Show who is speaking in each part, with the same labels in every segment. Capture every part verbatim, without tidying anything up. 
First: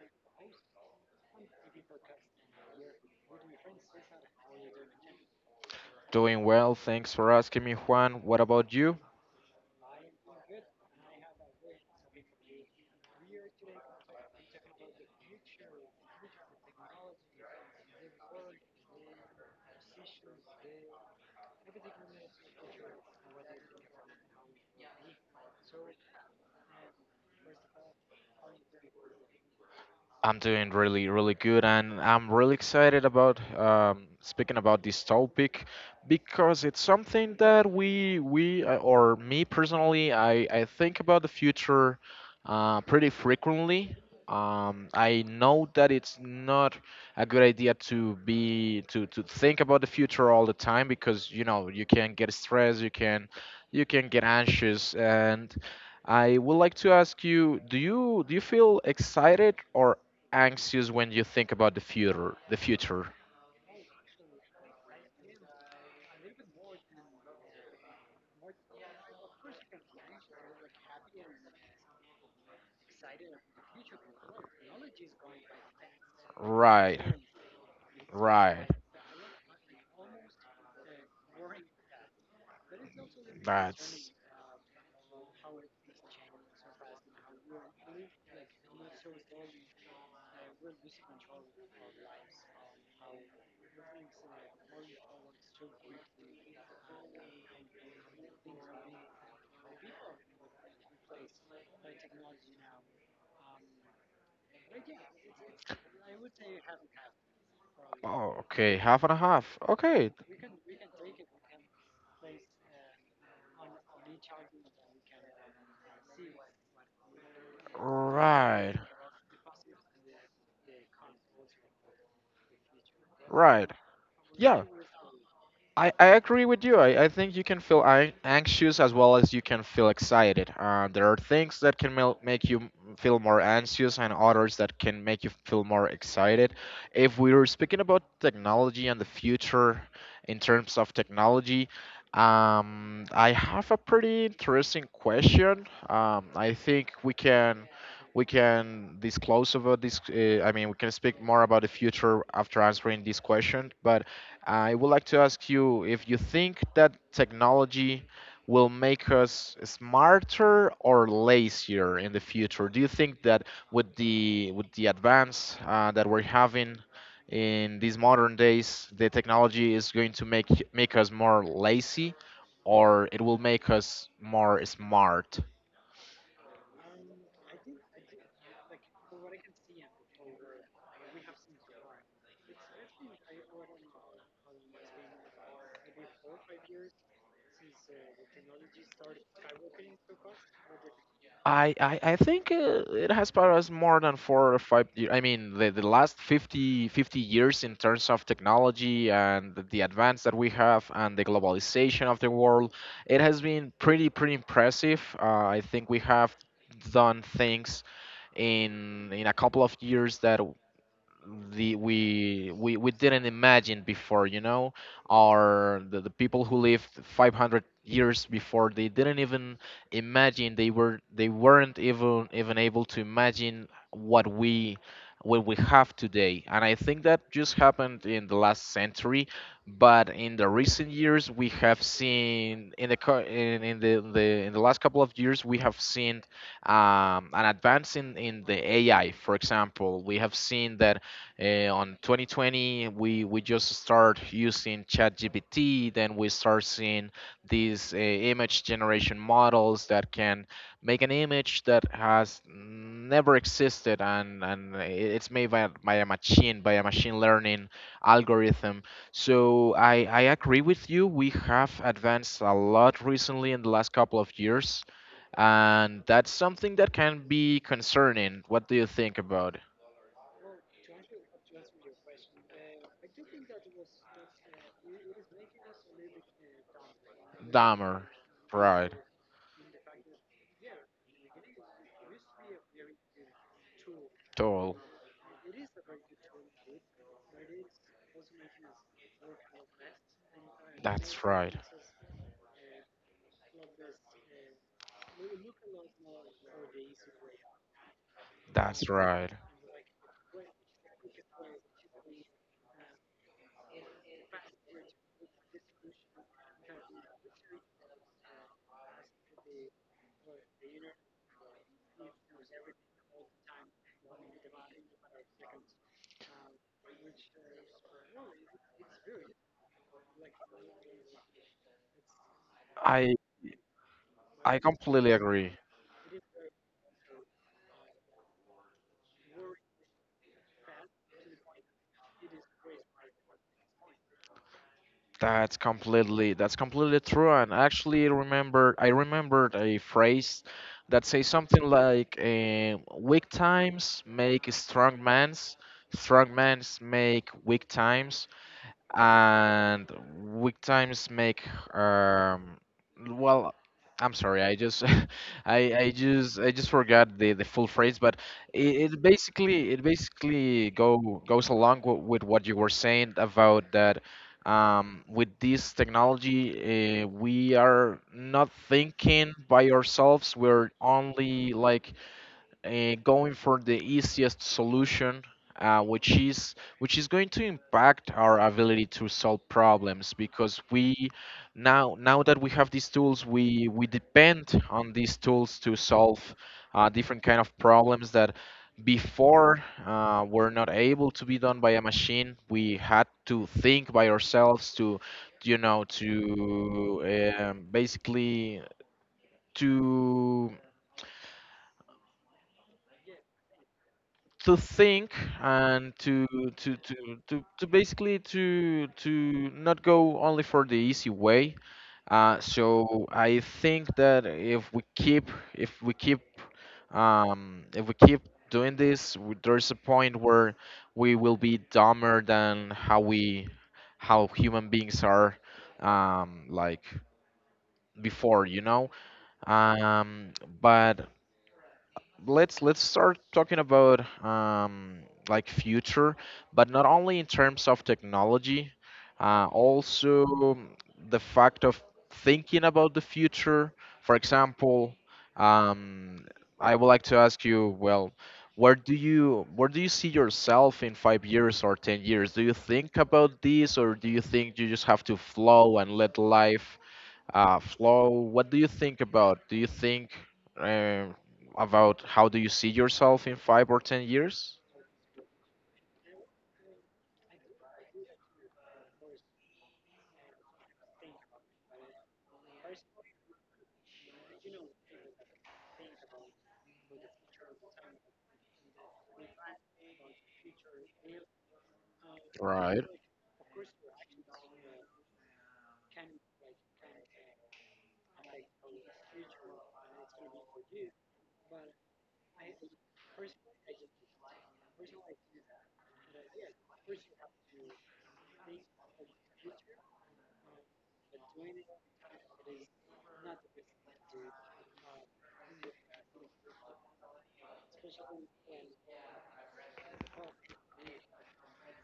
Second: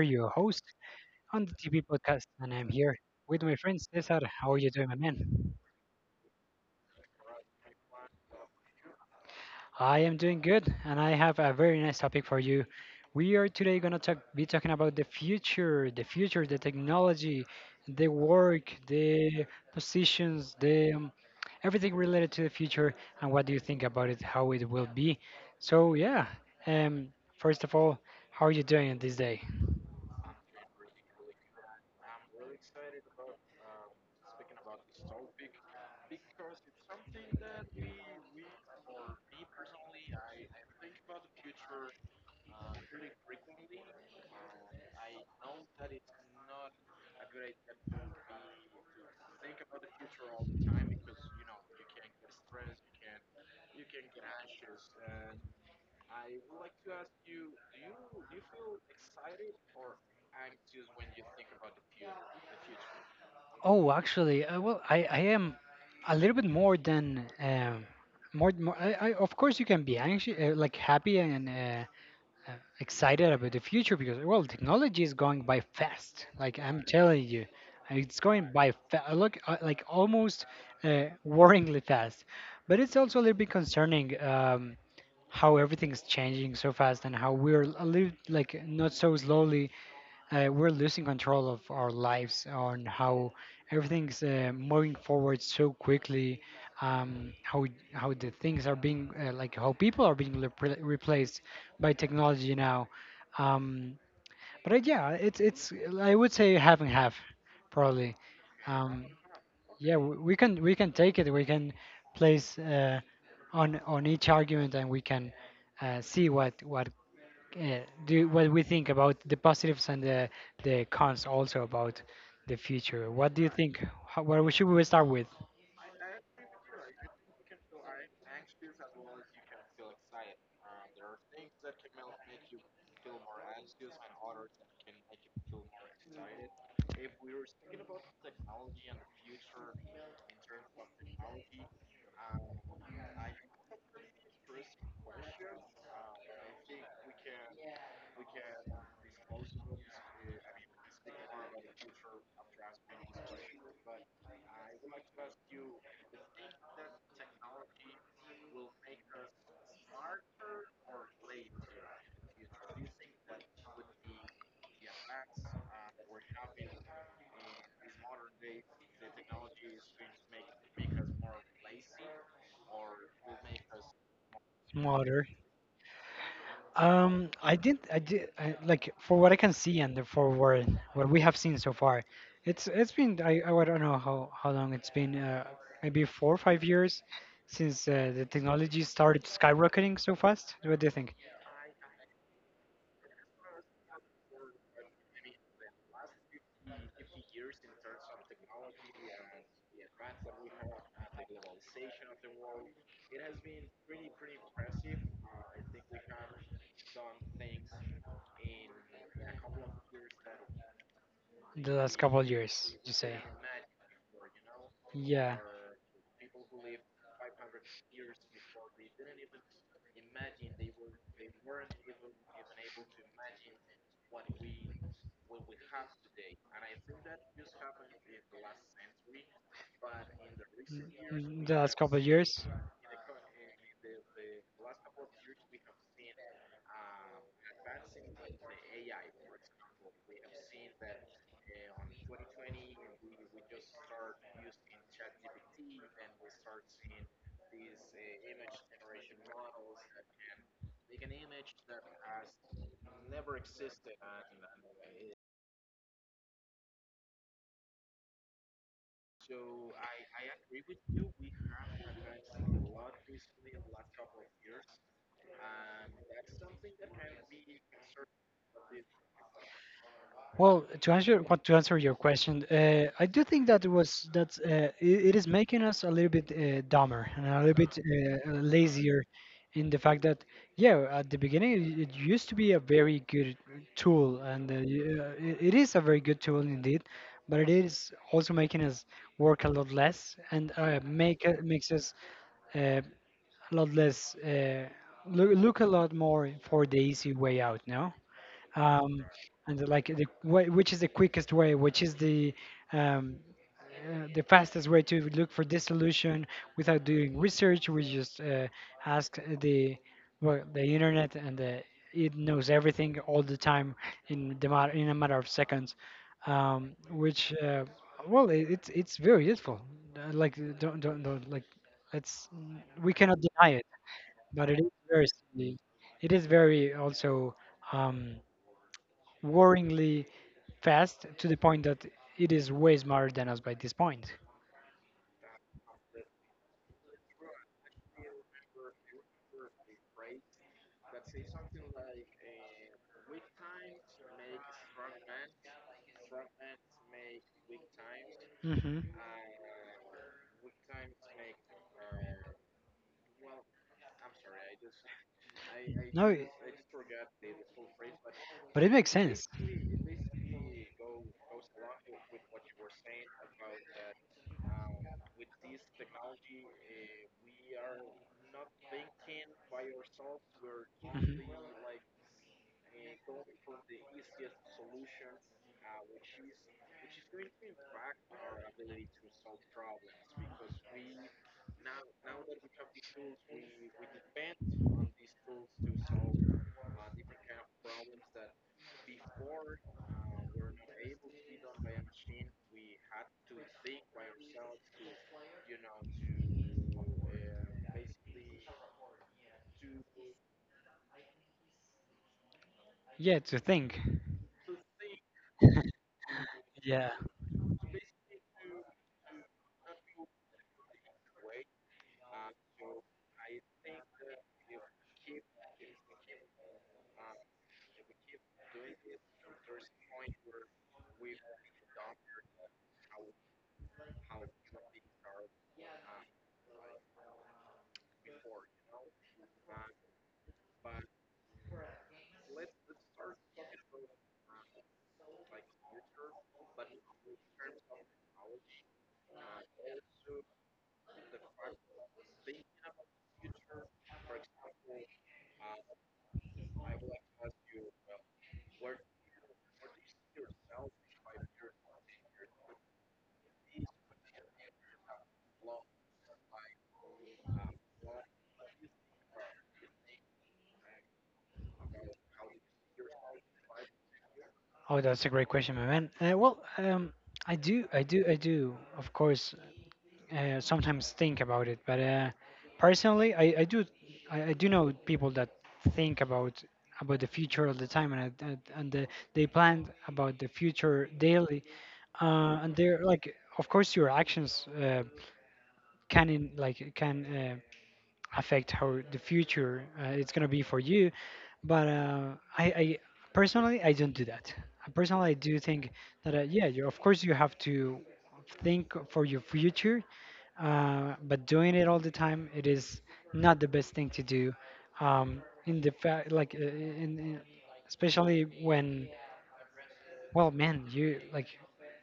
Speaker 1: your host on the T V podcast, and I'm here with my friend Cesar. How are you doing, my man?
Speaker 2: Doing well, thanks for asking me, Juan. What about you?
Speaker 1: I am doing good, and I have a very nice topic for you. We are today going to talk, be talking about the future, the future, the technology, the work, the positions, the um, everything related to the future, and what do you think about it, how it will be. So, yeah, um, first of all, how are you doing this day?
Speaker 2: I'm doing really, really good, and I'm really excited about um, speaking about this topic because it's something that we, we, uh, or me personally, I, I think about the future uh, pretty frequently. Um, I know that it's not a good idea to be to to think about the future all the time because you know you can get stressed, you can you can get anxious, and I would like to ask you, do you do you feel excited or anxious when you think about the future. The future.
Speaker 1: Oh, actually, uh, well, I, I am a little bit more than um, more. More I, I, of course, you can be anxious, uh, like happy and uh, uh, excited about the future because, well, technology is going by fast. Like I'm
Speaker 2: Right.
Speaker 1: telling you, uh, it's going
Speaker 2: Right.
Speaker 1: by fa- uh, look uh, like almost uh, worryingly fast. But it's also a little bit
Speaker 2: That's
Speaker 1: concerning, um, how everything's changing so fast and how we're a little like not so slowly uh, we're losing control of our lives on how everything's uh, moving forward so quickly, um, how how the things are being uh, like how people are being repl replaced by technology now. Um, but uh, yeah it's it's I would say half and half, probably.
Speaker 2: Oh, okay. Half
Speaker 1: um,
Speaker 2: and a half.
Speaker 1: yeah,
Speaker 2: Okay.
Speaker 1: we, we can we can take it, we can place uh, on on each argument, and we can uh, see what what uh, do what we
Speaker 2: Right.
Speaker 1: think about the positives and the the cons, also, about the future. What do you
Speaker 2: Right.
Speaker 1: think? How, where we-
Speaker 2: Yeah.
Speaker 1: should we start with?
Speaker 2: I, I agree with you. I, I think you can feel an- anxious as well as you can feel excited. Uh, there are things that can mel- make you m- feel more anxious and others that can make you feel more excited. If we were speaking about technology and the future in terms of technology, um, I have a pretty interesting question. Um, I think we can we can disclose about this. Uh, I mean, we can speak more about the future after answering this question. But I would like to ask you if you think that technology will make us smarter or lazier in the future. Do you think that with the with the advance uh, that we're having in these modern days, the technology is going to make make us more lazy, or it will make us more
Speaker 1: Water.
Speaker 2: smart?
Speaker 1: Um, I did, I did, I, like for what I can see and the- for what what we have seen so far, it's it's been, I I don't know how how long it's been. Uh, maybe four or five years since uh, the technology started skyrocketing so fast. What do you think?
Speaker 2: I, I, I think uh, it has brought us more than four or five years. I mean, the, the last fifty fifty years in terms of technology and the advance that we have and the globalization of the world, it has been pretty, pretty impressive. Uh, I think we have done things in in a couple of years that
Speaker 1: The
Speaker 2: the
Speaker 1: last couple of
Speaker 2: we we,
Speaker 1: years,
Speaker 2: we
Speaker 1: you say?
Speaker 2: didn't imagine before. You know
Speaker 1: Yeah.
Speaker 2: or the, the people who lived five hundred years before they didn't even imagine, they were they weren't even even able to imagine what we what we have today. And I think that just happened in the last century, but in the recent years
Speaker 1: Mm,
Speaker 2: we
Speaker 1: The last
Speaker 2: have
Speaker 1: couple of years.
Speaker 2: seen in the co- in, in the, the in the last couple of years we have seen um, an advance in, in the A I. For example, we have seen that uh, on twenty twenty, we we just start using ChatGPT. Then we start seeing these uh, image generation models that can make an image that has never existed, and and i- it's made by, by a machine, by a machine learning algorithm. So I I agree with you. We have advanced a lot recently in the last couple of years. And that's something that can be concerning. What do you think about?
Speaker 1: Well, to answer what to answer your question, uh, I do think that it was that uh, it, it is making us a little bit uh, dumber and a little bit
Speaker 2: Dahmer.
Speaker 1: uh,
Speaker 2: Right.
Speaker 1: lazier, in the fact that, yeah, at the beginning it, it used to be a very good tool, and uh,
Speaker 2: Toll.
Speaker 1: y- uh, it, it is a very good tool indeed, but it is also making us work a lot less, and uh, make
Speaker 2: That's right.
Speaker 1: makes us uh, a lot less uh, look, look a lot more for the easy way out. No.
Speaker 2: That's
Speaker 1: um,
Speaker 2: right.
Speaker 1: and like the wh- which is the quickest way, which is the um, uh, the fastest way to look for this solution without doing research. We just uh, ask the, well, the internet, and the, it knows everything all the time, in the mat- in a matter of seconds, um, which uh, well, it, it's it's very useful. Uh, Like, don't don't, don't like, it's we
Speaker 2: I
Speaker 1: cannot deny it, but
Speaker 2: I
Speaker 1: it is very,
Speaker 2: completely agree.
Speaker 1: it is very also. Um, worryingly fast, to the point that it is way smarter than us by this point.
Speaker 2: That's completely that's completely true. And actually, remember I remembered a phrase that says something like um, "Weak times make strong mans, strong mans make weak times."
Speaker 1: Hmm.
Speaker 2: And weak times make, um well, I'm sorry, I just i i
Speaker 1: No, it-
Speaker 2: just i just forgot the the full phrase, but
Speaker 1: but it makes
Speaker 2: it, it
Speaker 1: sense.
Speaker 2: basically it
Speaker 1: Mhm.
Speaker 2: basically go goes along w- with what you were saying about that, um with this technology, uh, we are not thinking by ourselves. We're only, like, uh, going for the easiest solution, uh, which is which is going to impact our ability to solve problems because we now now that we have these tools, we we depend on these tools to solve uh, different kind of problems that before uh, were not able to be done by a machine. We had to think by ourselves to you know to um, basically to
Speaker 1: Yeah, to think.
Speaker 2: to think and to to
Speaker 1: Yeah.
Speaker 2: to to, to basically to to not go only for the easy way. Uh, so I think that if we keep if we keep um, if we keep doing this, w- there's a point where we will be dumber than how we how human beings are, um, like before. You know um, but let's let's start talking about, um, like, future, but not only in terms of technology, uh, also, um, the fact of thinking about the future. For example, um, I would like to ask you, well, where do you where do you see yourself in five years or ten years? Do you think about this, or do you think you just have to flow and let life, uh, Flo, what do you think about? Do you think um, about how do you see yourself in five or ten years?
Speaker 1: Oh, that's a great question, my man. Uh, well, um, I do, I do, I do, of course, uh, sometimes think about it. But uh, personally, I, I do I, I do know people that think about about the future all the time, and I- and, and the, they plan about the future daily. Uh, and
Speaker 2: Right.
Speaker 1: they're like, of course, your actions uh, can, in, like can uh, affect how the future uh, it's gonna be for you. But uh, I, I personally I don't do that. I Personally, I do think that uh, yeah, you, of course you have to think for your future, uh, but doing it all the time it is not the best thing to do. Um, in the fact, like uh, in, in, especially when, well, man, you like,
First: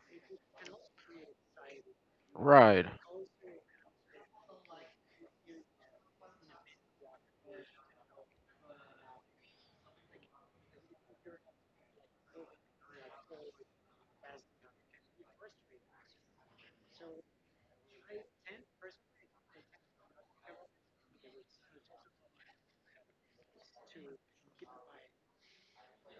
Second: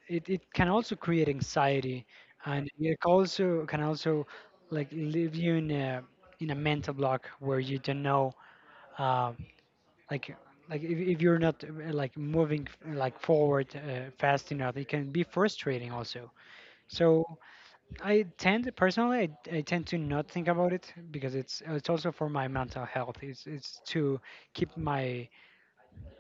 Speaker 1: it, it can also create anxiety, and
Speaker 2: Right,
Speaker 1: it also can also like leave you in a in a mental block where you don't know uh, like, like if, if you're not uh, like moving f- like forward uh, fast enough, it can be frustrating also, so i tend personally I, I tend to not think about it because it's it's also for my mental health, it's it's to keep my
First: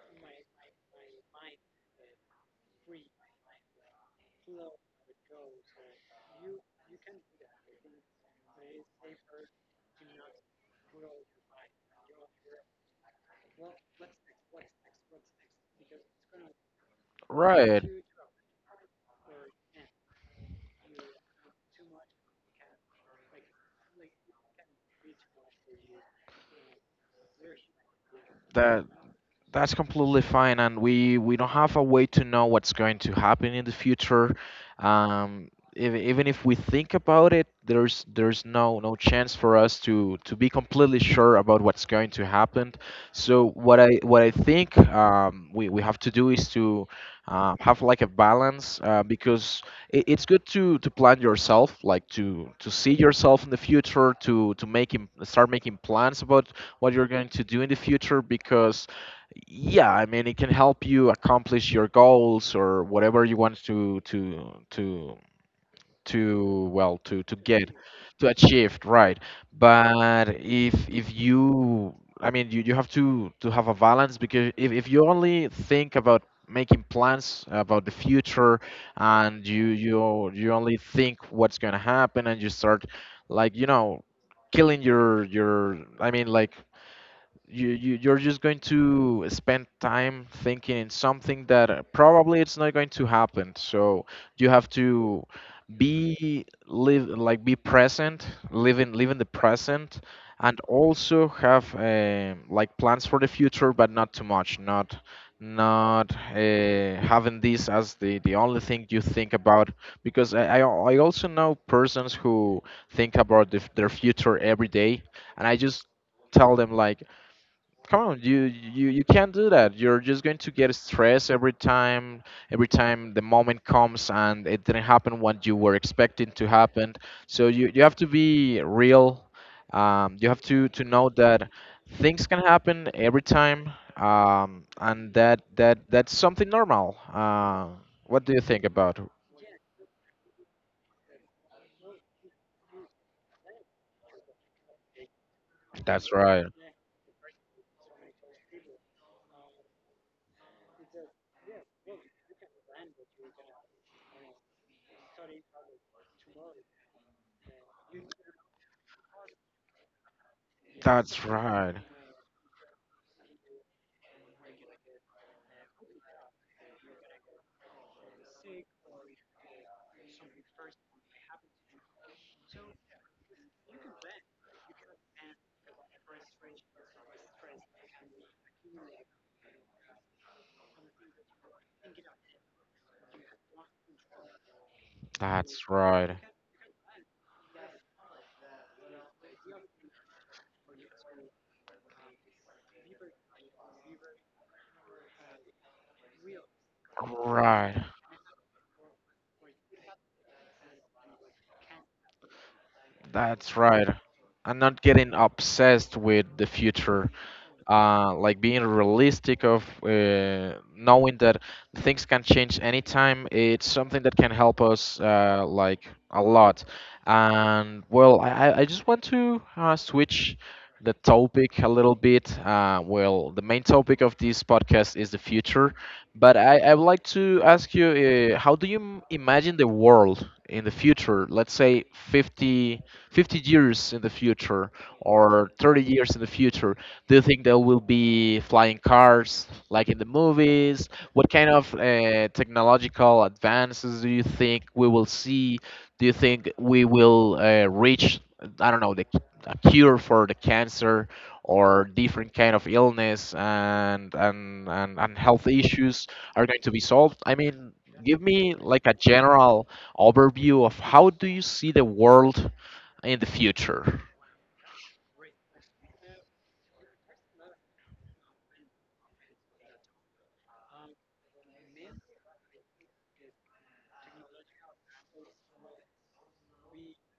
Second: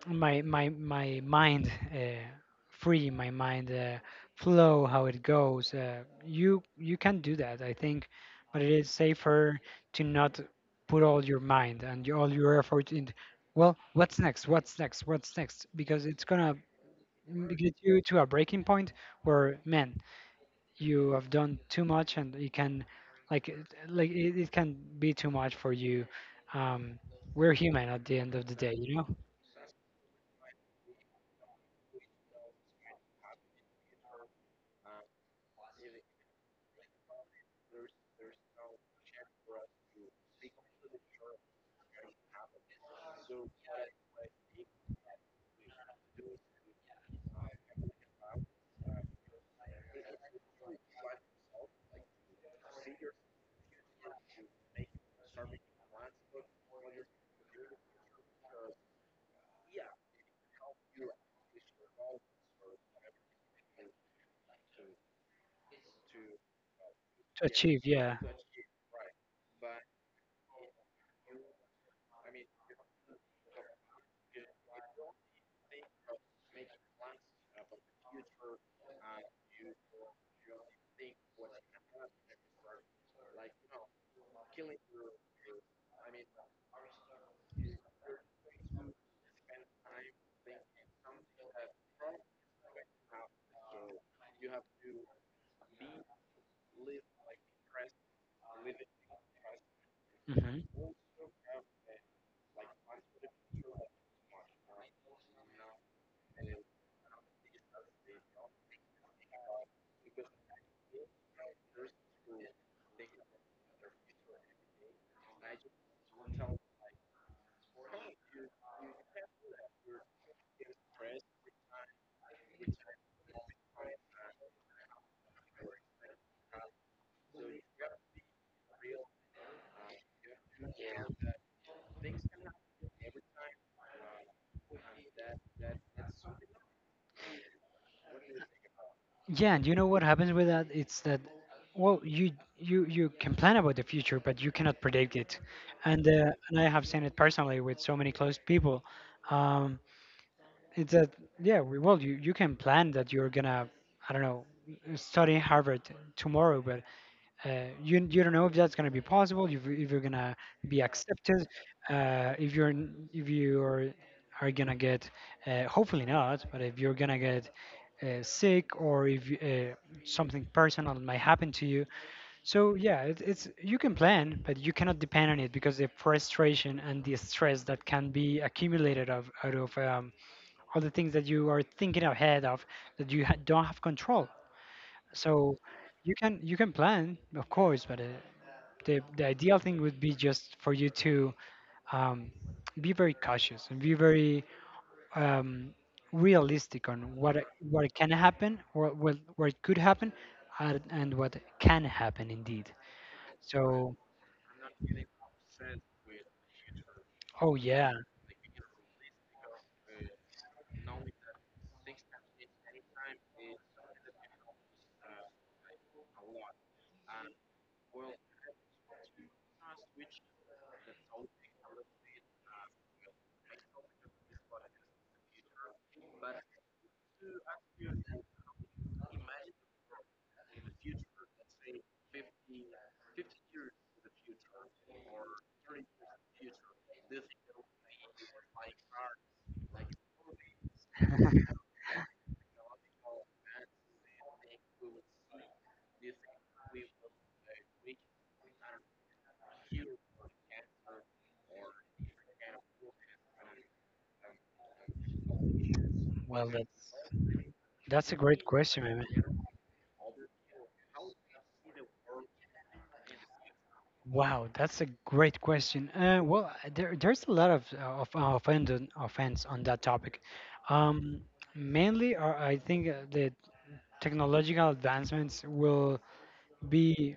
Speaker 1: my my my mind uh, free, my mind uh, flow how it goes, uh, you you can do that, I think, but it is safer to not put all your mind and your- all your effort in, well, what's next, what's next, what's next, because it's gonna mm, get
Speaker 2: right.
Speaker 1: you to a breaking point where, man, you have done too much and you can, like it- like, it, it can be too much for you, um we're human at the end of the day,
Speaker 2: That
Speaker 1: you know.
Speaker 2: That's completely fine, and we we don't have a way to know what's going to happen in the future. Um, even even if we think about it, there's there's no no chance for us to to be completely sure about what's going to happen. So what I what I think, um, we we have to do is to, uh, have, like, a balance, uh, because it, it's good to to plan yourself, like to to see yourself in the future, to to make im- start making plans about what you're going to do in the future because, yeah, I mean, it can help you accomplish your goals or whatever you want to to to to, well, to to
Speaker 1: To
Speaker 2: get
Speaker 1: achieve, yeah.
Speaker 2: to achieve, right. But if if you, I mean, you, you have to to have a balance because if, if you only think about making plans about the future, and you you you only think what's going to happen and you start, like, you know killing your your, I mean, like, you, you you're just going to spend time thinking in something that uh, probably it's not going to happen. So you have to be live, like, be present, live in live in the present, and
Speaker 1: Hmm.
Speaker 2: also have, um like, plans for the future, but not too much, not not uh, having this as the the only thing you think about, because i i, al- I also know persons who think about the, f- their future every day. And I just tell them, like, come on, you you you can't do that. You're just going to get stressed every time every time the moment comes and it didn't happen what you were expecting to happen. So you you have to be real. Um, you have to to know that things can happen every time. Um, and that that that's something normal. Uh, what do you think about?
Speaker 1: Yeah, and you know what happens with that? It's that, well, you you you can plan about the future, but you cannot predict it. And
Speaker 2: That's
Speaker 1: uh,
Speaker 2: right.
Speaker 1: and I have seen it personally with so many close people. Um, it's that, yeah, we, well, you you can plan that you're gonna, I don't know, study Harvard tomorrow, but Uh, you you don't know if that's gonna be possible, if, you- if you're gonna be
Speaker 2: That's
Speaker 1: accepted,
Speaker 2: right.
Speaker 1: uh, if you're n- if you are are gonna get, uh, hopefully not, but if you're gonna get uh, sick, or if you- uh, something personal might happen to you. So yeah, it, it's, you can plan, but you cannot depend on it, because the frustration and the stress that can be accumulated of, out of, um, all the things that you are thinking ahead of, that you ha- don't have control, so
Speaker 2: That's
Speaker 1: you
Speaker 2: right.
Speaker 1: can you can plan, of course, but uh, the the ideal thing would be just for you to um, be very cautious and be very um, realistic on what it-
Speaker 2: Right.
Speaker 1: what can happen, or what what could happen, and, and what can happen indeed.
Speaker 2: That's right.
Speaker 1: So,
Speaker 2: I'm not getting obsessed with the future,
Speaker 1: oh yeah,
Speaker 2: uh, like being realistic of, uh, knowing that things can change anytime. It's something that can help us, uh, like, a lot. And, well, i, I I just want to, uh, switch the topic a little bit. Uh, well, the main topic of this podcast is the future, but i, I would like to ask you, uh, how do you m- imagine the world in the future? Let's say fifty fifty years in the future or thirty years in the future. Do you think there will be flying cars like in the movies? What kind of uh, technological advances do you think we will see? Do you think we will uh, reach, I don't know, the, c- a cure for the cancer or different kind of illness and, and, and, and health issues are
Speaker 1: well
Speaker 2: going to be
Speaker 1: that's
Speaker 2: solved? I mean,
Speaker 1: that's a
Speaker 2: give
Speaker 1: great
Speaker 2: me
Speaker 1: question,
Speaker 2: like a
Speaker 1: man.
Speaker 2: general overview of how do you see the world in the future?
Speaker 1: Wow, that's a great question. Uh, well, uh, there, there's a lot of uh, of uh, offend offense on that topic. Um, mainly, uh, I think uh, the technological advancements will be,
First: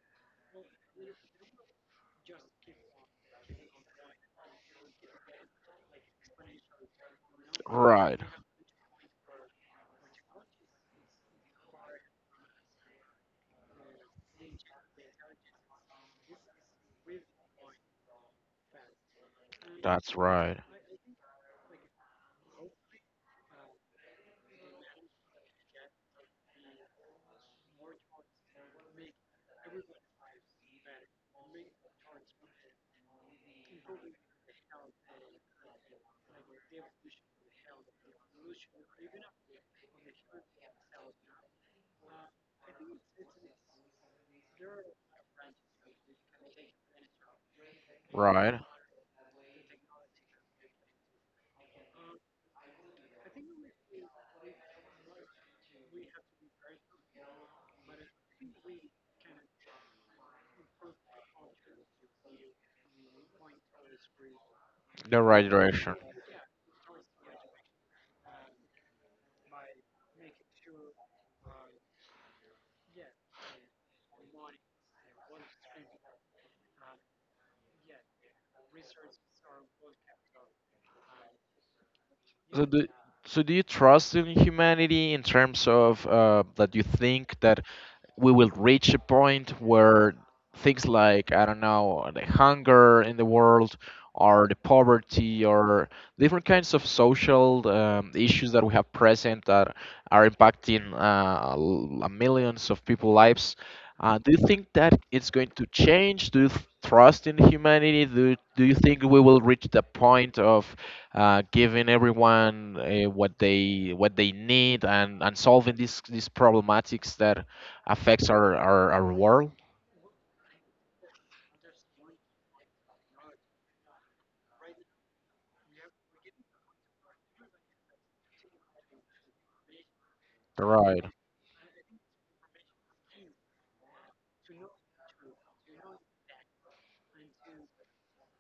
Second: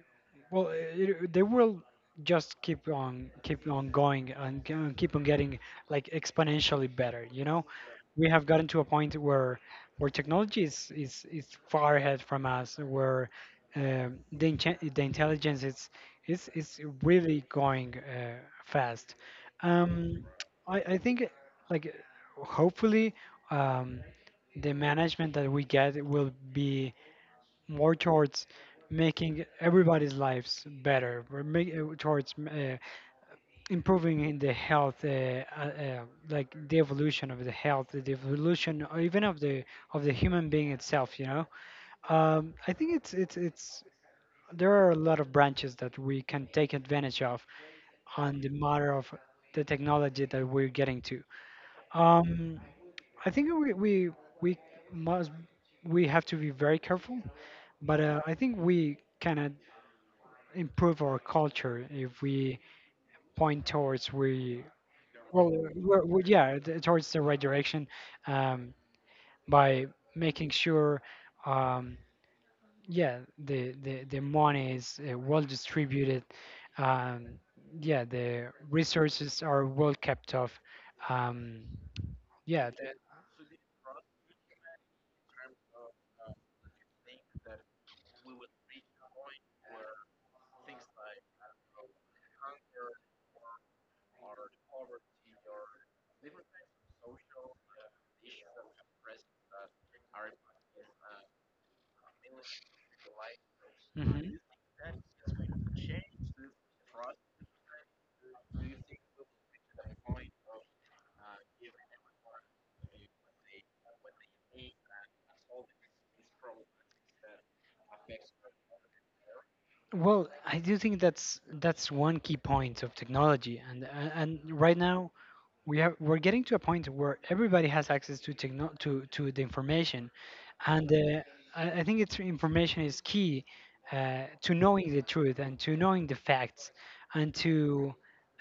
Speaker 1: well, it, they will just keep on keep on going, and g- and keep on getting like exponentially better, you know.
Speaker 2: Right.
Speaker 1: We have gotten to a point where, where technology is, is, is far ahead from us, where um the, inche- the intelligence is, is is really going uh, fast.
Speaker 2: That's
Speaker 1: um
Speaker 2: right.
Speaker 1: i i think like, hopefully, um the management that we get will be more towards making everybody's lives better. We're making towards uh, improving in the health, uh, uh, uh, like the evolution of the health, the evolution or even of the of the human being itself. You know, um, I think it's it's it's, there are a lot of branches that we can take advantage of on the
Speaker 2: Right.
Speaker 1: matter of the technology that we're getting to. Um, I think we we we must, we have to be very careful, but uh, I think we can improve our culture if we point towards, we
Speaker 2: The right
Speaker 1: well
Speaker 2: direction.
Speaker 1: we're, we yeah t- towards the right direction, um, by making sure, um, yeah, the, the the money is uh, well distributed, um, yeah, the resources are well kept off, um,
Speaker 2: So
Speaker 1: yeah,
Speaker 2: do, so do you trust in humanity in terms of, uh, that you think that we will reach a point where things like, I don't know, the hunger in the world, or the poverty, or different kinds of social, um, issues that we have present that are impacting, uh, l- millions of people lives. Uh, do
Speaker 1: the,
Speaker 2: you think that it's going to change? Do you th- trust in humanity? Do, do you think we will reach the point of, uh, giving everyone, uh, what they what they need, and, and solving these these problematics that affects our, our, our world.
Speaker 1: well, I do think that's that's one key point of technology, and a- and right now we are, we're getting to a point where everybody has access to techno to to the information, and
Speaker 2: Right,
Speaker 1: uh, I, I think it's information is key, uh, to knowing the truth and to knowing the facts, and to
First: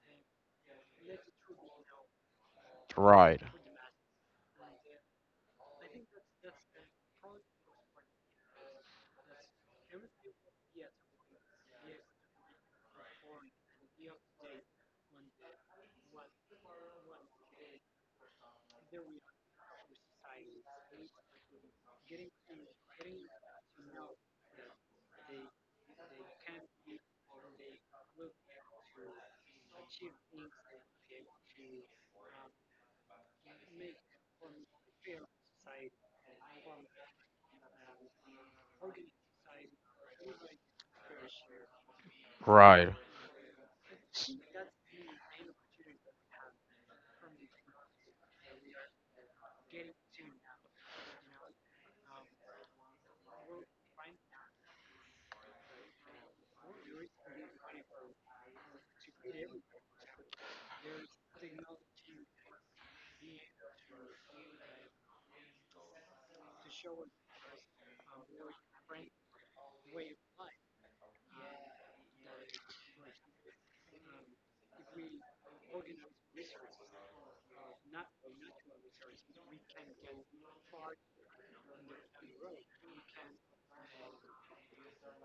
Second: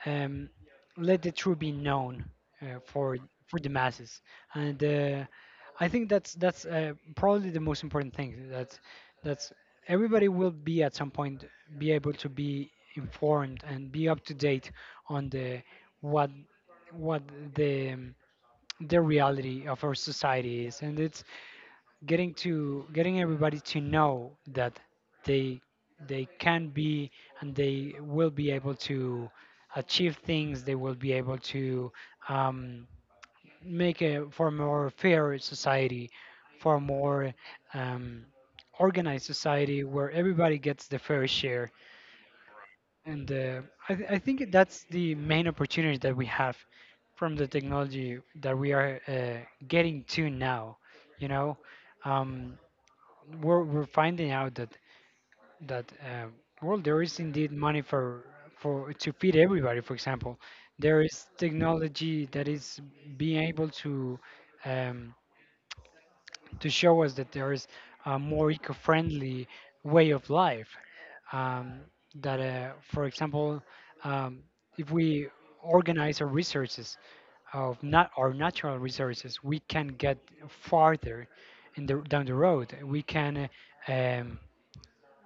Speaker 1: um, let the truth be known uh, for
Speaker 2: right,
Speaker 1: for the masses. And uh, I think that's, that's uh, probably the most important thing. That's that's Everybody will be at some point be able to be informed and be up to date on the what what the the reality of our society is, and it's getting to, getting everybody to know that they they can be, and they will be able to achieve things, they will be able to um, make a for a more fair society, for a more um, organized society where everybody gets the fair share,
Speaker 2: right,
Speaker 1: and uh, I, th- I think that's the main opportunity that we have from the technology that we are uh, getting to now. You know, um, we're, we're finding out that, that uh, well, there is indeed money for, for to feed everybody. For example, there is technology that is being able to um, to show us that there is a more eco-friendly way of life. Um, that, uh, for example, um, if we organize our resources of, not our natural resources, we can get farther in the, down the road. We can uh, um,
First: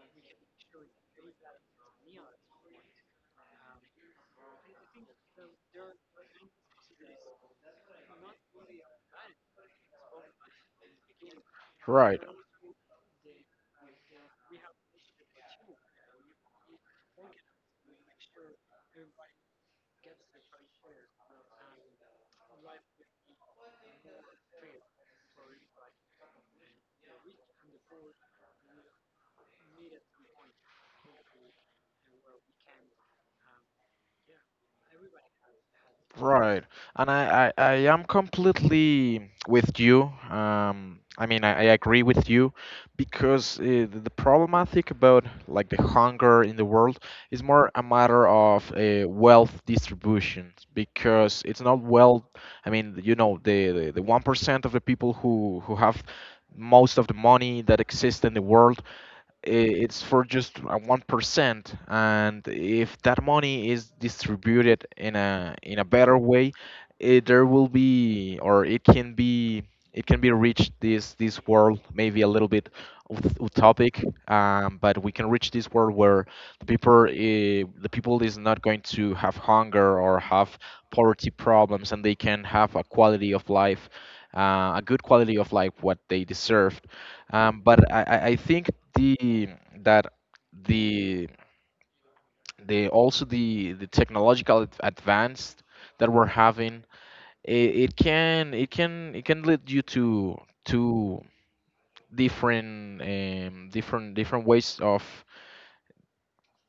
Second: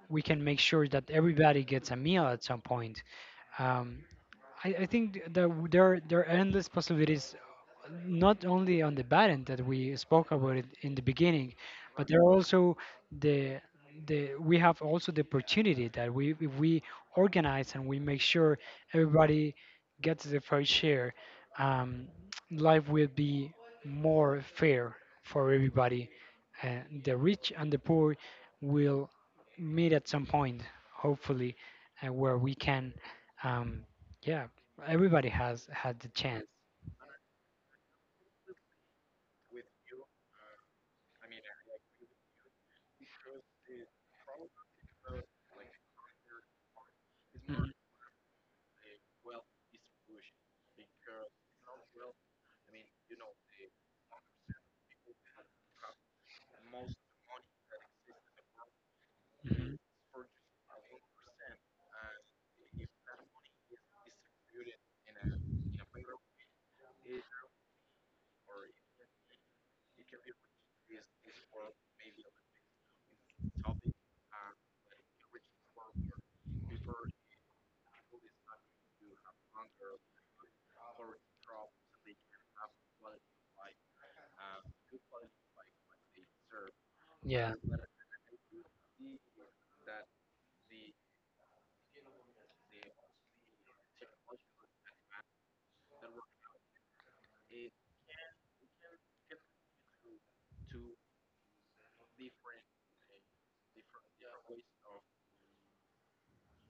Speaker 1: we can make sure that everybody gets a meal at some point. Um, I, I think th- that w- there are, there are endless possibilities, not only on the bad end that we spoke about it in the beginning, but there
Speaker 2: right.
Speaker 1: are also the the we have also the opportunity that we if we organize and we make sure everybody gets the fair share, um, life will be more fair for everybody. Uh, the rich and the poor will meet at some point, hopefully, uh, where we can. Um, yeah, everybody has had the chance.
Speaker 2: Right. And I, I, I am completely with you. Um, I mean, I, I agree with you because, uh, the, the problematic about, like, the hunger in the world is
Speaker 1: Mhm,
Speaker 2: more a matter of, uh, wealth distribution, because it's not well. I mean, you know, the, the, the one percent of the people who, who have most of the money that exists in the world i-
Speaker 1: mhm.
Speaker 2: it's for just uh, one percent. And if that money is distributed in a in a better way, it, there will be, or it can be, it can be reached this this world, maybe a little bit ut- utopic. Um, but we can reach this world where the people eh, the people is not going to have hunger or have poverty problems, and they can have a quality of life, uh, a good quality of life, what they deserve.
Speaker 1: Yeah,
Speaker 2: Um, but I, I I think the that the the also the the technological ad- advance that we're having, it, it can, it can, it can lead you to to different um, different different ways of,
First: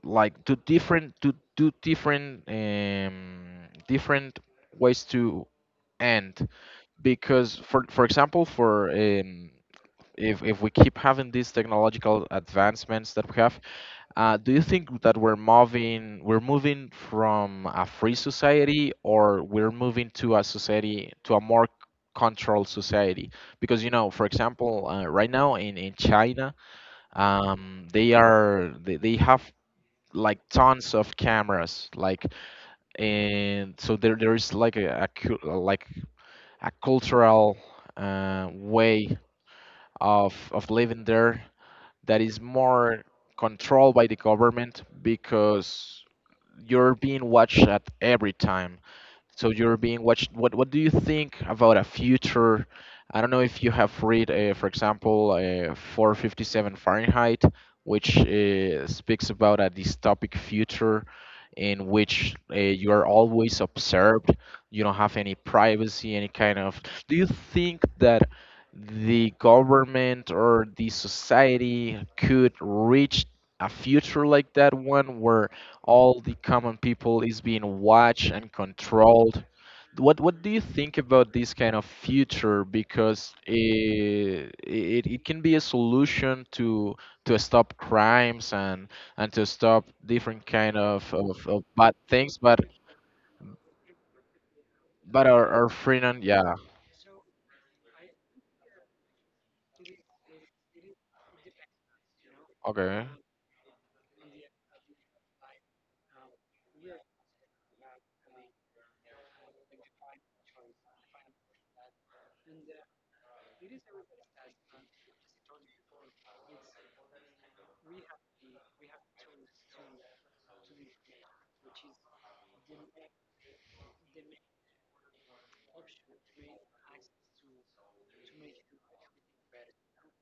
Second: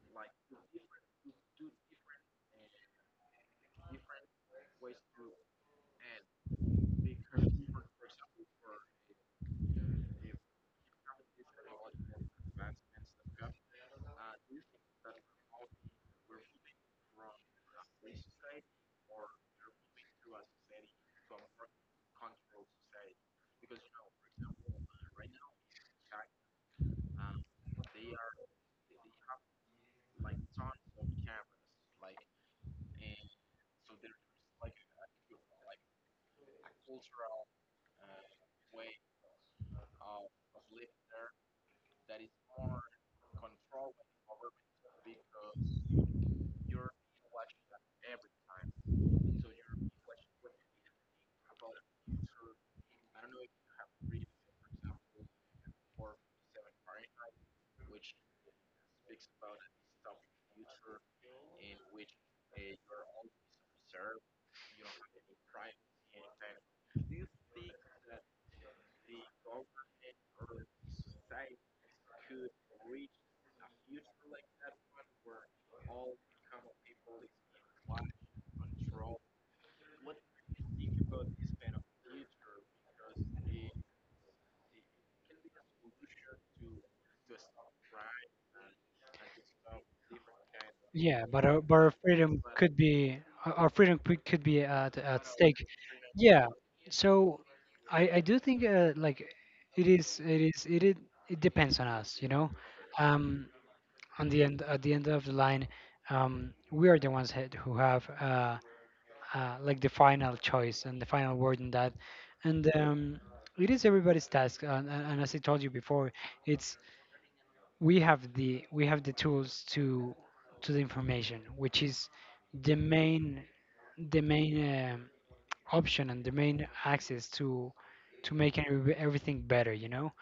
Speaker 2: like, to different, to to different um, different ways to end. Because for for example, for um, if if we keep having these technological advancements that we have. Uh, do you think that we're moving, we're moving from a free society, or we're moving to a society, to a more controlled society? Because, you know, for example, uh, right now in in China, um, they are, they, they have like tons of cameras, like, and so there there is like a, a cu- like a cultural uh, way of of living there that is more controlled by the government because you're being watched at every time. So you're being watched. What What do you think about a future? I don't know if you have read, uh, for example, uh, four fifty-seven Fahrenheit, which uh, speaks about a dystopic future in which uh, you are always observed. You don't have any privacy, any kind of. Do you think that the government or the society could reach a future like that one where all the common people is being watched and controlled? What what do you think about this kind of future? Because it, it, it can be a solution to to stop crimes and and to stop different kind of,
Speaker 1: yeah, but
Speaker 2: of,
Speaker 1: our,
Speaker 2: of
Speaker 1: but our
Speaker 2: bad things.
Speaker 1: freedom
Speaker 2: But
Speaker 1: could be our our freedom could could be at
Speaker 2: but
Speaker 1: at
Speaker 2: our
Speaker 1: stake.
Speaker 2: our freedom,
Speaker 1: Yeah,
Speaker 2: yeah,
Speaker 1: so I I do think uh, like it is it is it is, it depends on us, you know.
Speaker 2: okay,
Speaker 1: Um, on the end At the end of the line, um, we are the ones had- who have uh, uh, like the final choice and the final word in that. And um, it is everybody's task. And, and and as I told you before, it's we have the we have the tools to to the information, which is the main the main um option and the main access to to make every- everything better. You know.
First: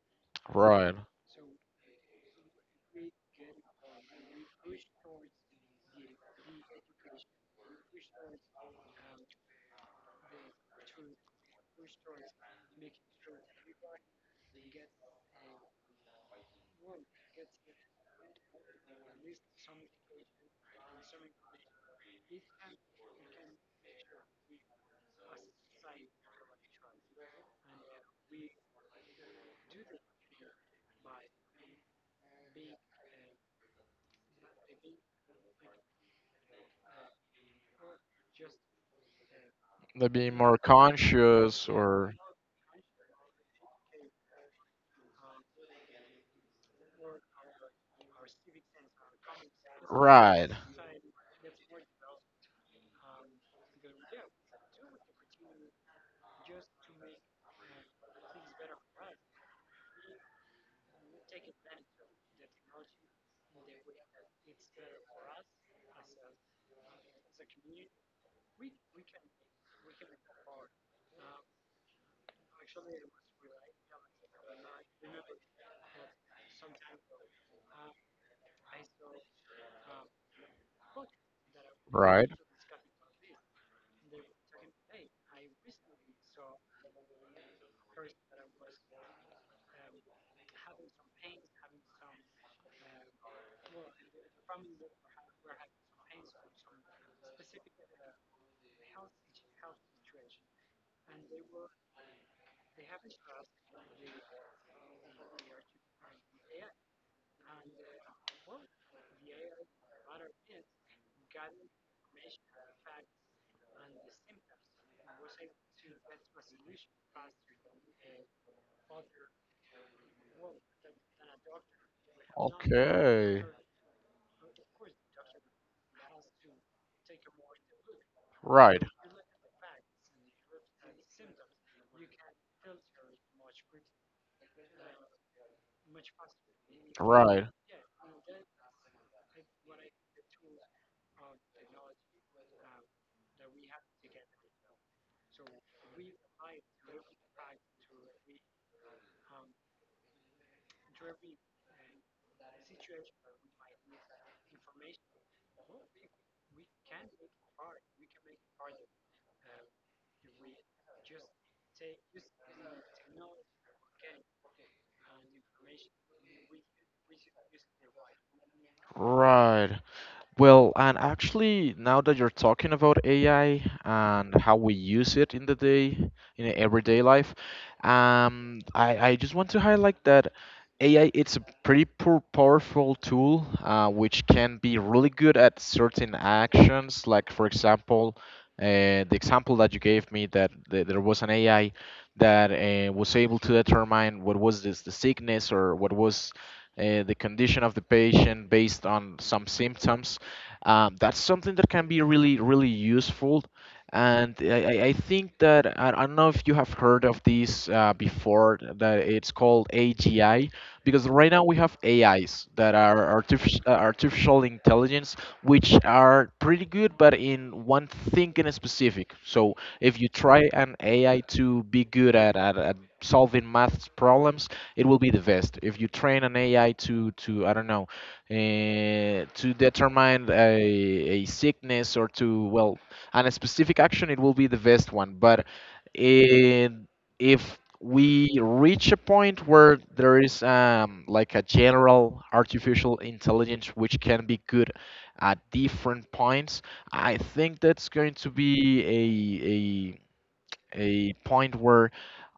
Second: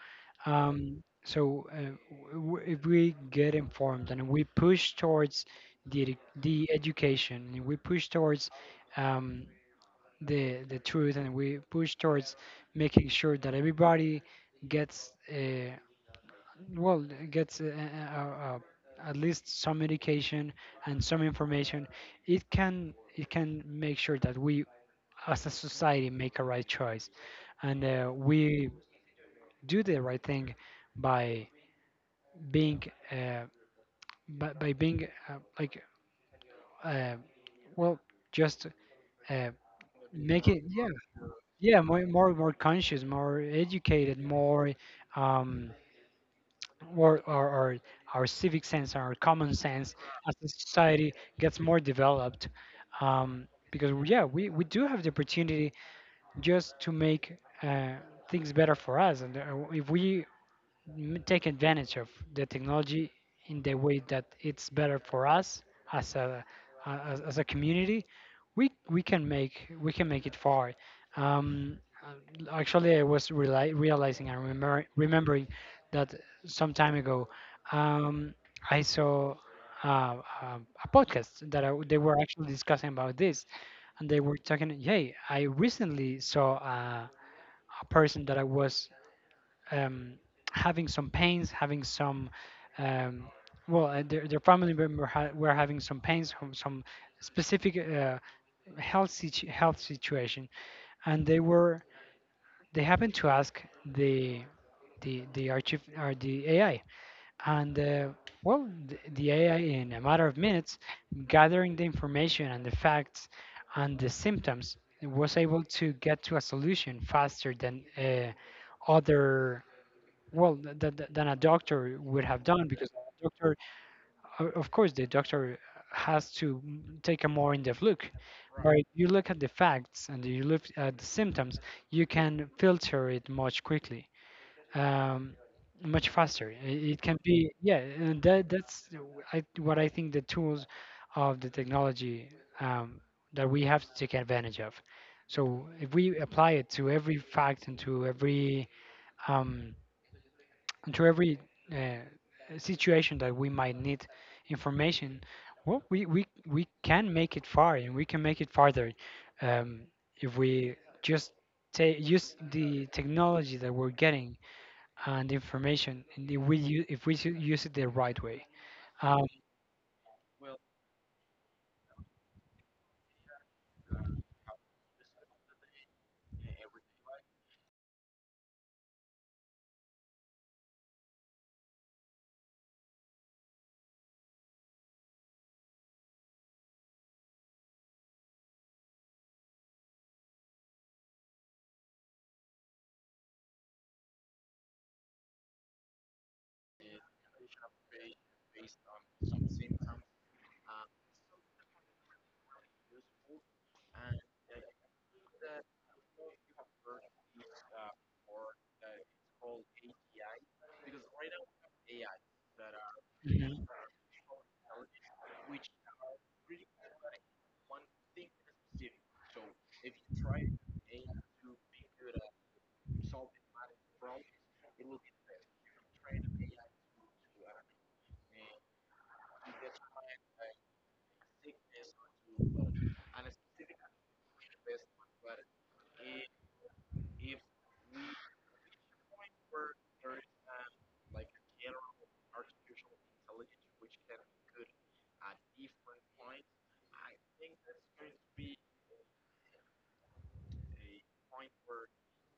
Speaker 2: right.
Speaker 1: Um, so uh, w- w- if we get informed and we push towards the edu- the education, and we push towards um, the the truth and we push towards making sure that everybody gets uh, well gets uh, uh, uh, uh, at least some education and some information. It can it can make sure that we as a society make a right choice and uh, we do the right thing by being uh, by, by being uh, like uh, well just uh,
Speaker 2: They be more
Speaker 1: making yeah,
Speaker 2: conscious
Speaker 1: yeah, more
Speaker 2: or
Speaker 1: more more conscious, more educated, more um or our, our our civic sense, our common sense, as the
Speaker 2: right,
Speaker 1: society gets more developed, um because yeah, we we do have the opportunity just to make uh things better for us. And uh, if we m- take advantage of the technology in the way that it's better for us as a a- as, as a community, we we can make we can make it far. um uh, Actually, I was reali realizing and remember, remembering that some time ago um I saw uh, uh, a podcast that I, they were
Speaker 2: right.
Speaker 1: actually discussing about this. And they were talking, hey, I recently saw uh, a person that I was um, having some pains, having some, um, well, uh, their, their family member ha- were having some pains, from some specific uh, health situ- health situation, and they were they happened to ask the the the archive or the A I. And uh, well, the, the A I, in a matter of minutes, gathering the information and the facts and the symptoms, was able to get to a solution faster than uh, other well th- th- th- than a doctor would have done. Because a
Speaker 2: Okay.
Speaker 1: doctor o- of course the doctor has to m- take a more in-depth look, but right,
Speaker 2: Right.
Speaker 1: if you look at the facts and you look at the symptoms you can filter it much quickly, um, much faster. I- it can
Speaker 2: Right.
Speaker 1: be, yeah, and that, that's I, what I think the tools of the technology um, that we have to take advantage of. So if we apply it to every fact and to every um, and to every uh, situation that we might need information, well, we, we, we can make it far and we can make it farther, um, if we just take use the technology that we're getting and the information, and if we use, if we should use it the right way. Um,
Speaker 2: Right. Well, and actually, now that you're talking about A I and how we use it in the day, in everyday life, um, I, I just want to highlight that A I it's a pretty poor, powerful tool, uh, which can be really good at certain actions. Like, for example, uh, the example that you gave me, that th- there was an A I that uh, was able to determine what was this, the sickness, or what was uh, the condition of the patient based on some symptoms. Um, that's something that can be really really useful. And I, I I think that I, I don't know if you have heard of this uh, before, that it's called A G I. Because right now we have A Is that are artificial,
Speaker 1: mhm,
Speaker 2: uh, artificial intelligence, which are pretty good, but in one thing in specific. So if you try an A I to be good at, at, at solving maths problems, it will be the best. If you train an A I to to I don't know, uh, to determine a, a sickness, or to, well, on a specific action, it will be the best one. But in, if we reach a point where there is um, like a general artificial intelligence which can be good at different points, I think that's going to be a point where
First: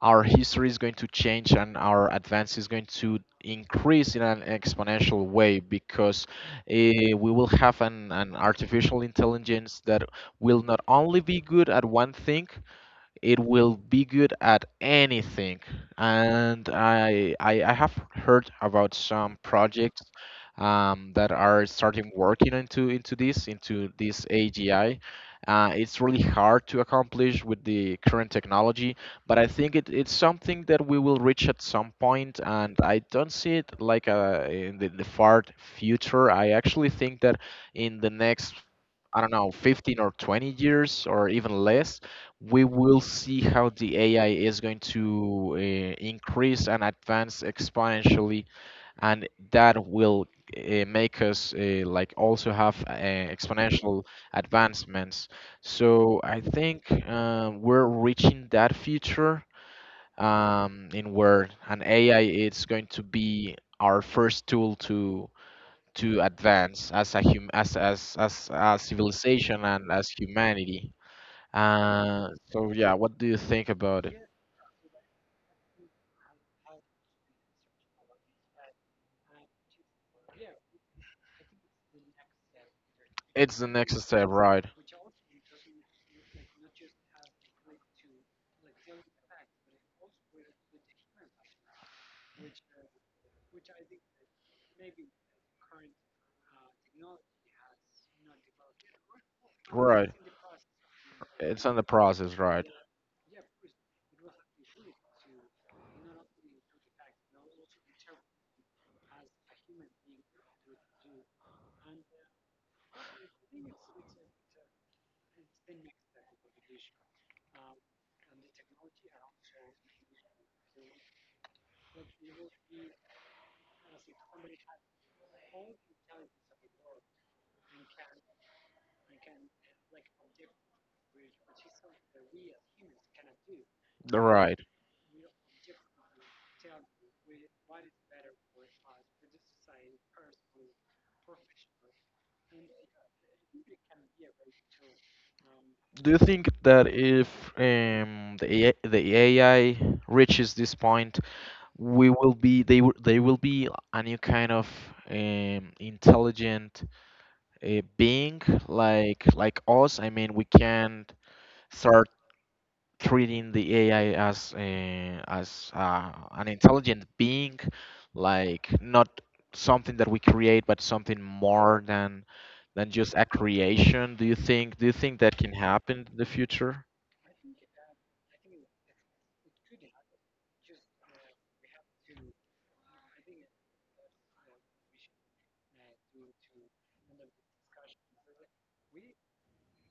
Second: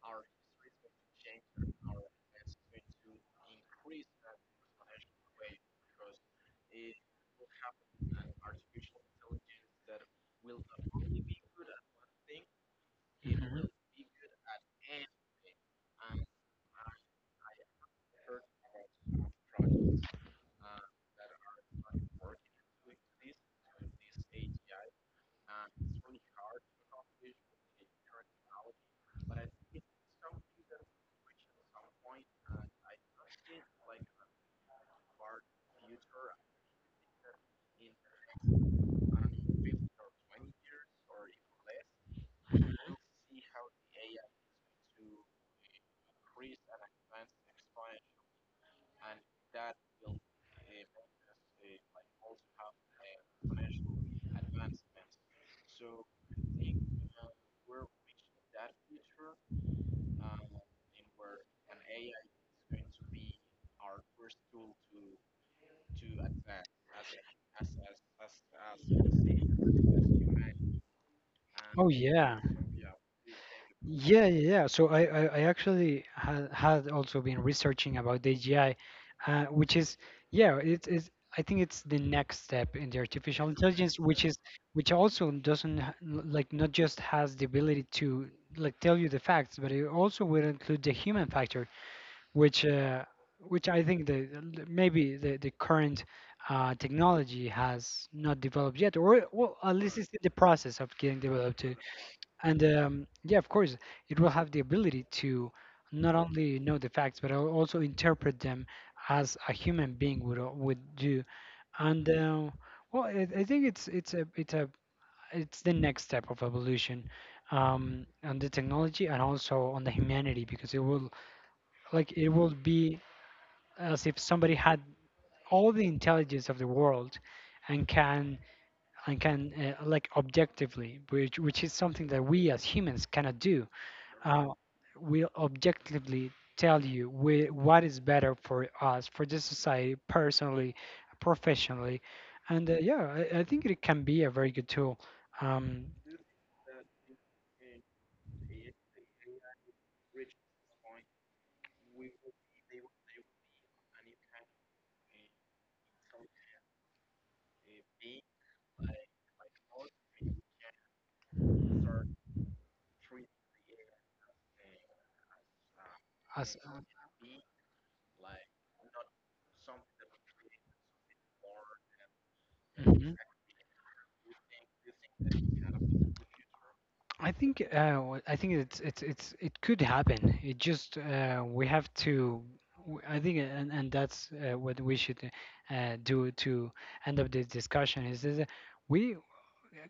Speaker 2: our history is going to change, and our advance is going to increase in an exponential way. Because uh, we will have an, an artificial intelligence that will not only be good at one thing, it
Speaker 1: mhm.
Speaker 2: will be good at anything. And I I, I have heard about some projects um, that are starting working into into this into this A G I. Uh, it's really hard to accomplish with the current technology, but I think it, it's something that we will reach at some point, and I don't see it like a, in the, the far future. I actually think that in the next, I don't know, fifteen or twenty years, or even less, we will see how the A I is going to uh, increase and advance exponentially, and that will uh, make us uh, like also have uh, exponential advancements. So I think uh, we're reaching that future, um, in where an A I is going to be our first tool to to advance as a hum as as as a civilization and as humanity.
Speaker 1: Oh,
Speaker 2: Uh,
Speaker 1: yeah.
Speaker 2: so yeah, what do you think about it?
Speaker 1: Yeah, yeah, yeah. So I, I, I actually had, had also been researching about the A G I, uh, which is, yeah, it is. I think it's the next step in the artificial
Speaker 2: It's the
Speaker 1: intelligence,
Speaker 2: next
Speaker 1: which
Speaker 2: step,
Speaker 1: is
Speaker 2: right?
Speaker 1: which also doesn't ha- l- like not just has the ability to like tell you the facts, but it also will include the human factor, which uh, which I think the the- maybe the the current uh, technology has not developed yet, or, well, at least it's
Speaker 2: Right.
Speaker 1: in the process of getting
Speaker 2: It's
Speaker 1: developed.
Speaker 2: on the process,
Speaker 1: And
Speaker 2: right?
Speaker 1: um, yeah, of course, it will have the ability to not only know the facts, but al- also interpret them as a human being would al- would do. And uh, well, I, I think it's it's a it's a it's the next step of evolution um, on the technology and also on the humanity, because it will like it will be as if somebody had all the intelligence of the world and can and can uh, like objectively, which which is something that we as humans cannot do, uh,
Speaker 2: Right.
Speaker 1: will objectively tell you whe- what is better for us, for the society, personally, professionally. And uh, yeah, I, I think it can be a very good tool. um,
Speaker 2: Do you think that if um, the A I, the A I reaches this point, we will be, they will, they will be a new kind of um, intelligent uh, being, like like us? I mean, we can start treating the A I as uh, as uh, an
Speaker 1: as,
Speaker 2: intelligent being, like, not something that we create, but something more than than just
Speaker 1: Mhm.
Speaker 2: a creation. Do you think, do you think that can happen in the future?
Speaker 1: I think uh, w- I think it's it's it's it could happen. It just uh, we have to. w- I think uh, and and that's uh, what we should uh, do to end up this discussion. Is is that we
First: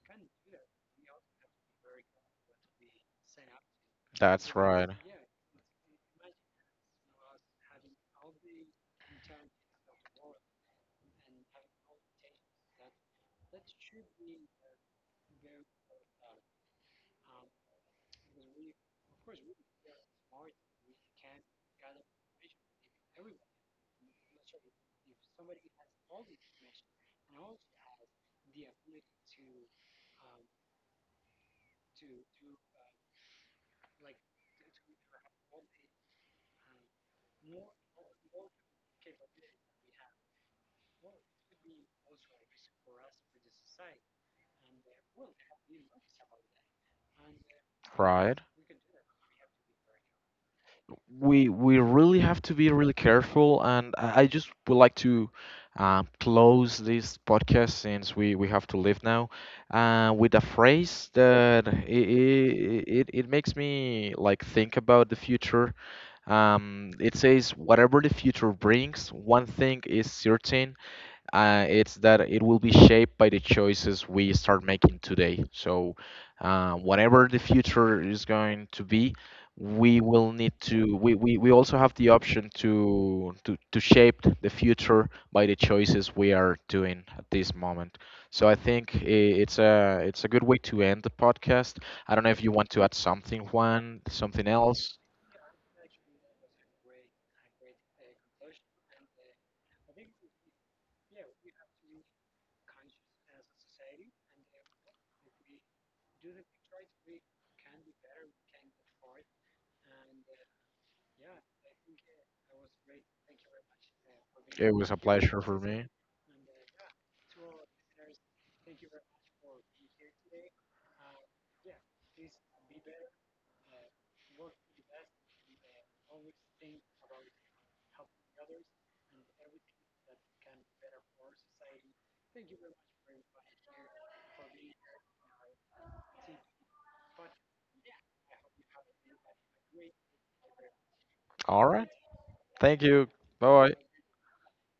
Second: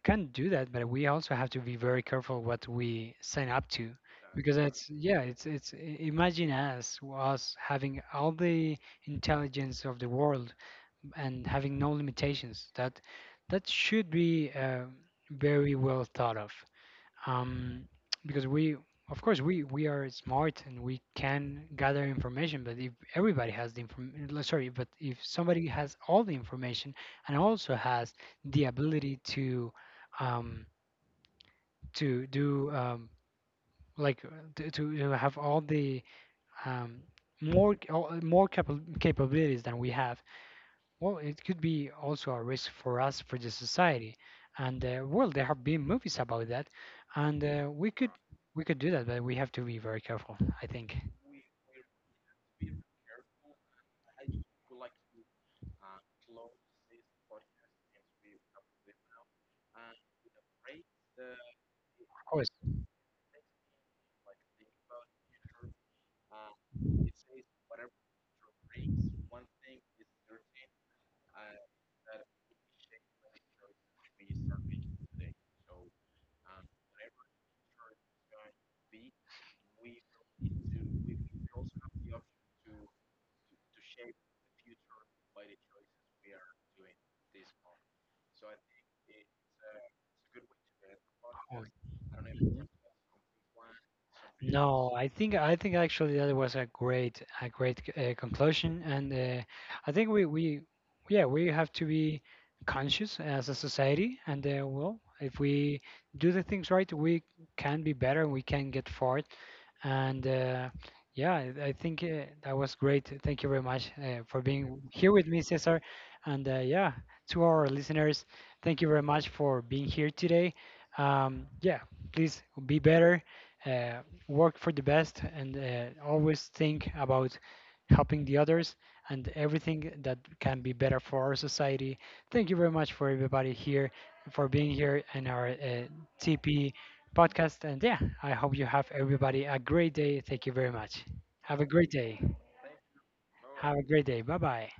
Speaker 1: can do that, but we also have to be very careful what we sign up to,
Speaker 2: That's
Speaker 1: because it's,
Speaker 2: right,
Speaker 1: yeah, it's it's i- imagine us us having all the intelligence of the world and having no limitations. That that should be uh, very well thought of, um, because we of course we we are smart and we can gather information, but if everybody has the information sorry but if somebody has all the information and also has the ability to um, to do um, like uh, to, to to have all the um, more c- all- more capa- capabilities than we have, well, it could be also a risk for us, for the society. And uh, well, there have been movies about that. And uh, we could
Speaker 2: right.
Speaker 1: we could do that, but we have to be very careful. I think. Of
Speaker 2: we we really have to be really careful. And i I just would like to um, close this podcast, since we we have to leave now, uh, with a phrase that it,
Speaker 1: course.
Speaker 2: it it makes me like think about the future. Um, it says, whatever the future brings, one thing is certain: uh, it's that it will be shaped by the choices we start making today. So, uh, whatever the future is going to be, we will need to. We, we, we also have the option to, to to shape the future by the choices we are doing at this moment. So I think i- it's a it's a good way to end the
Speaker 1: Of course.
Speaker 2: podcast. I don't know if you want to add something, Juan, something
Speaker 1: No,
Speaker 2: else.
Speaker 1: I think, I think actually that was a great, a great uh, conclusion. And uh, I think we we, yeah, we have to be conscious as a society. And uh, well, if we do the things right, we can be better and we can get forward. And uh, yeah, I I think uh, that was great. Thank you very much uh, for
Speaker 2: It
Speaker 1: being
Speaker 2: was a
Speaker 1: here with
Speaker 2: pleasure
Speaker 1: me,
Speaker 2: for
Speaker 1: Cesar.
Speaker 2: me.
Speaker 1: And uh, yeah, to our listeners, thank you very much for being here today. Um, yeah, please be better, uh, work for the best, and uh, always think about helping the others and everything that can be better for our society. Thank you very much for everybody here for being here in our uh, T P podcast. And yeah, I hope you have everybody a great day. Thank you very much. Have
Speaker 2: All
Speaker 1: a
Speaker 2: right.
Speaker 1: great day.
Speaker 2: Thank you. Bye bye.
Speaker 1: Have a great day. Bye bye.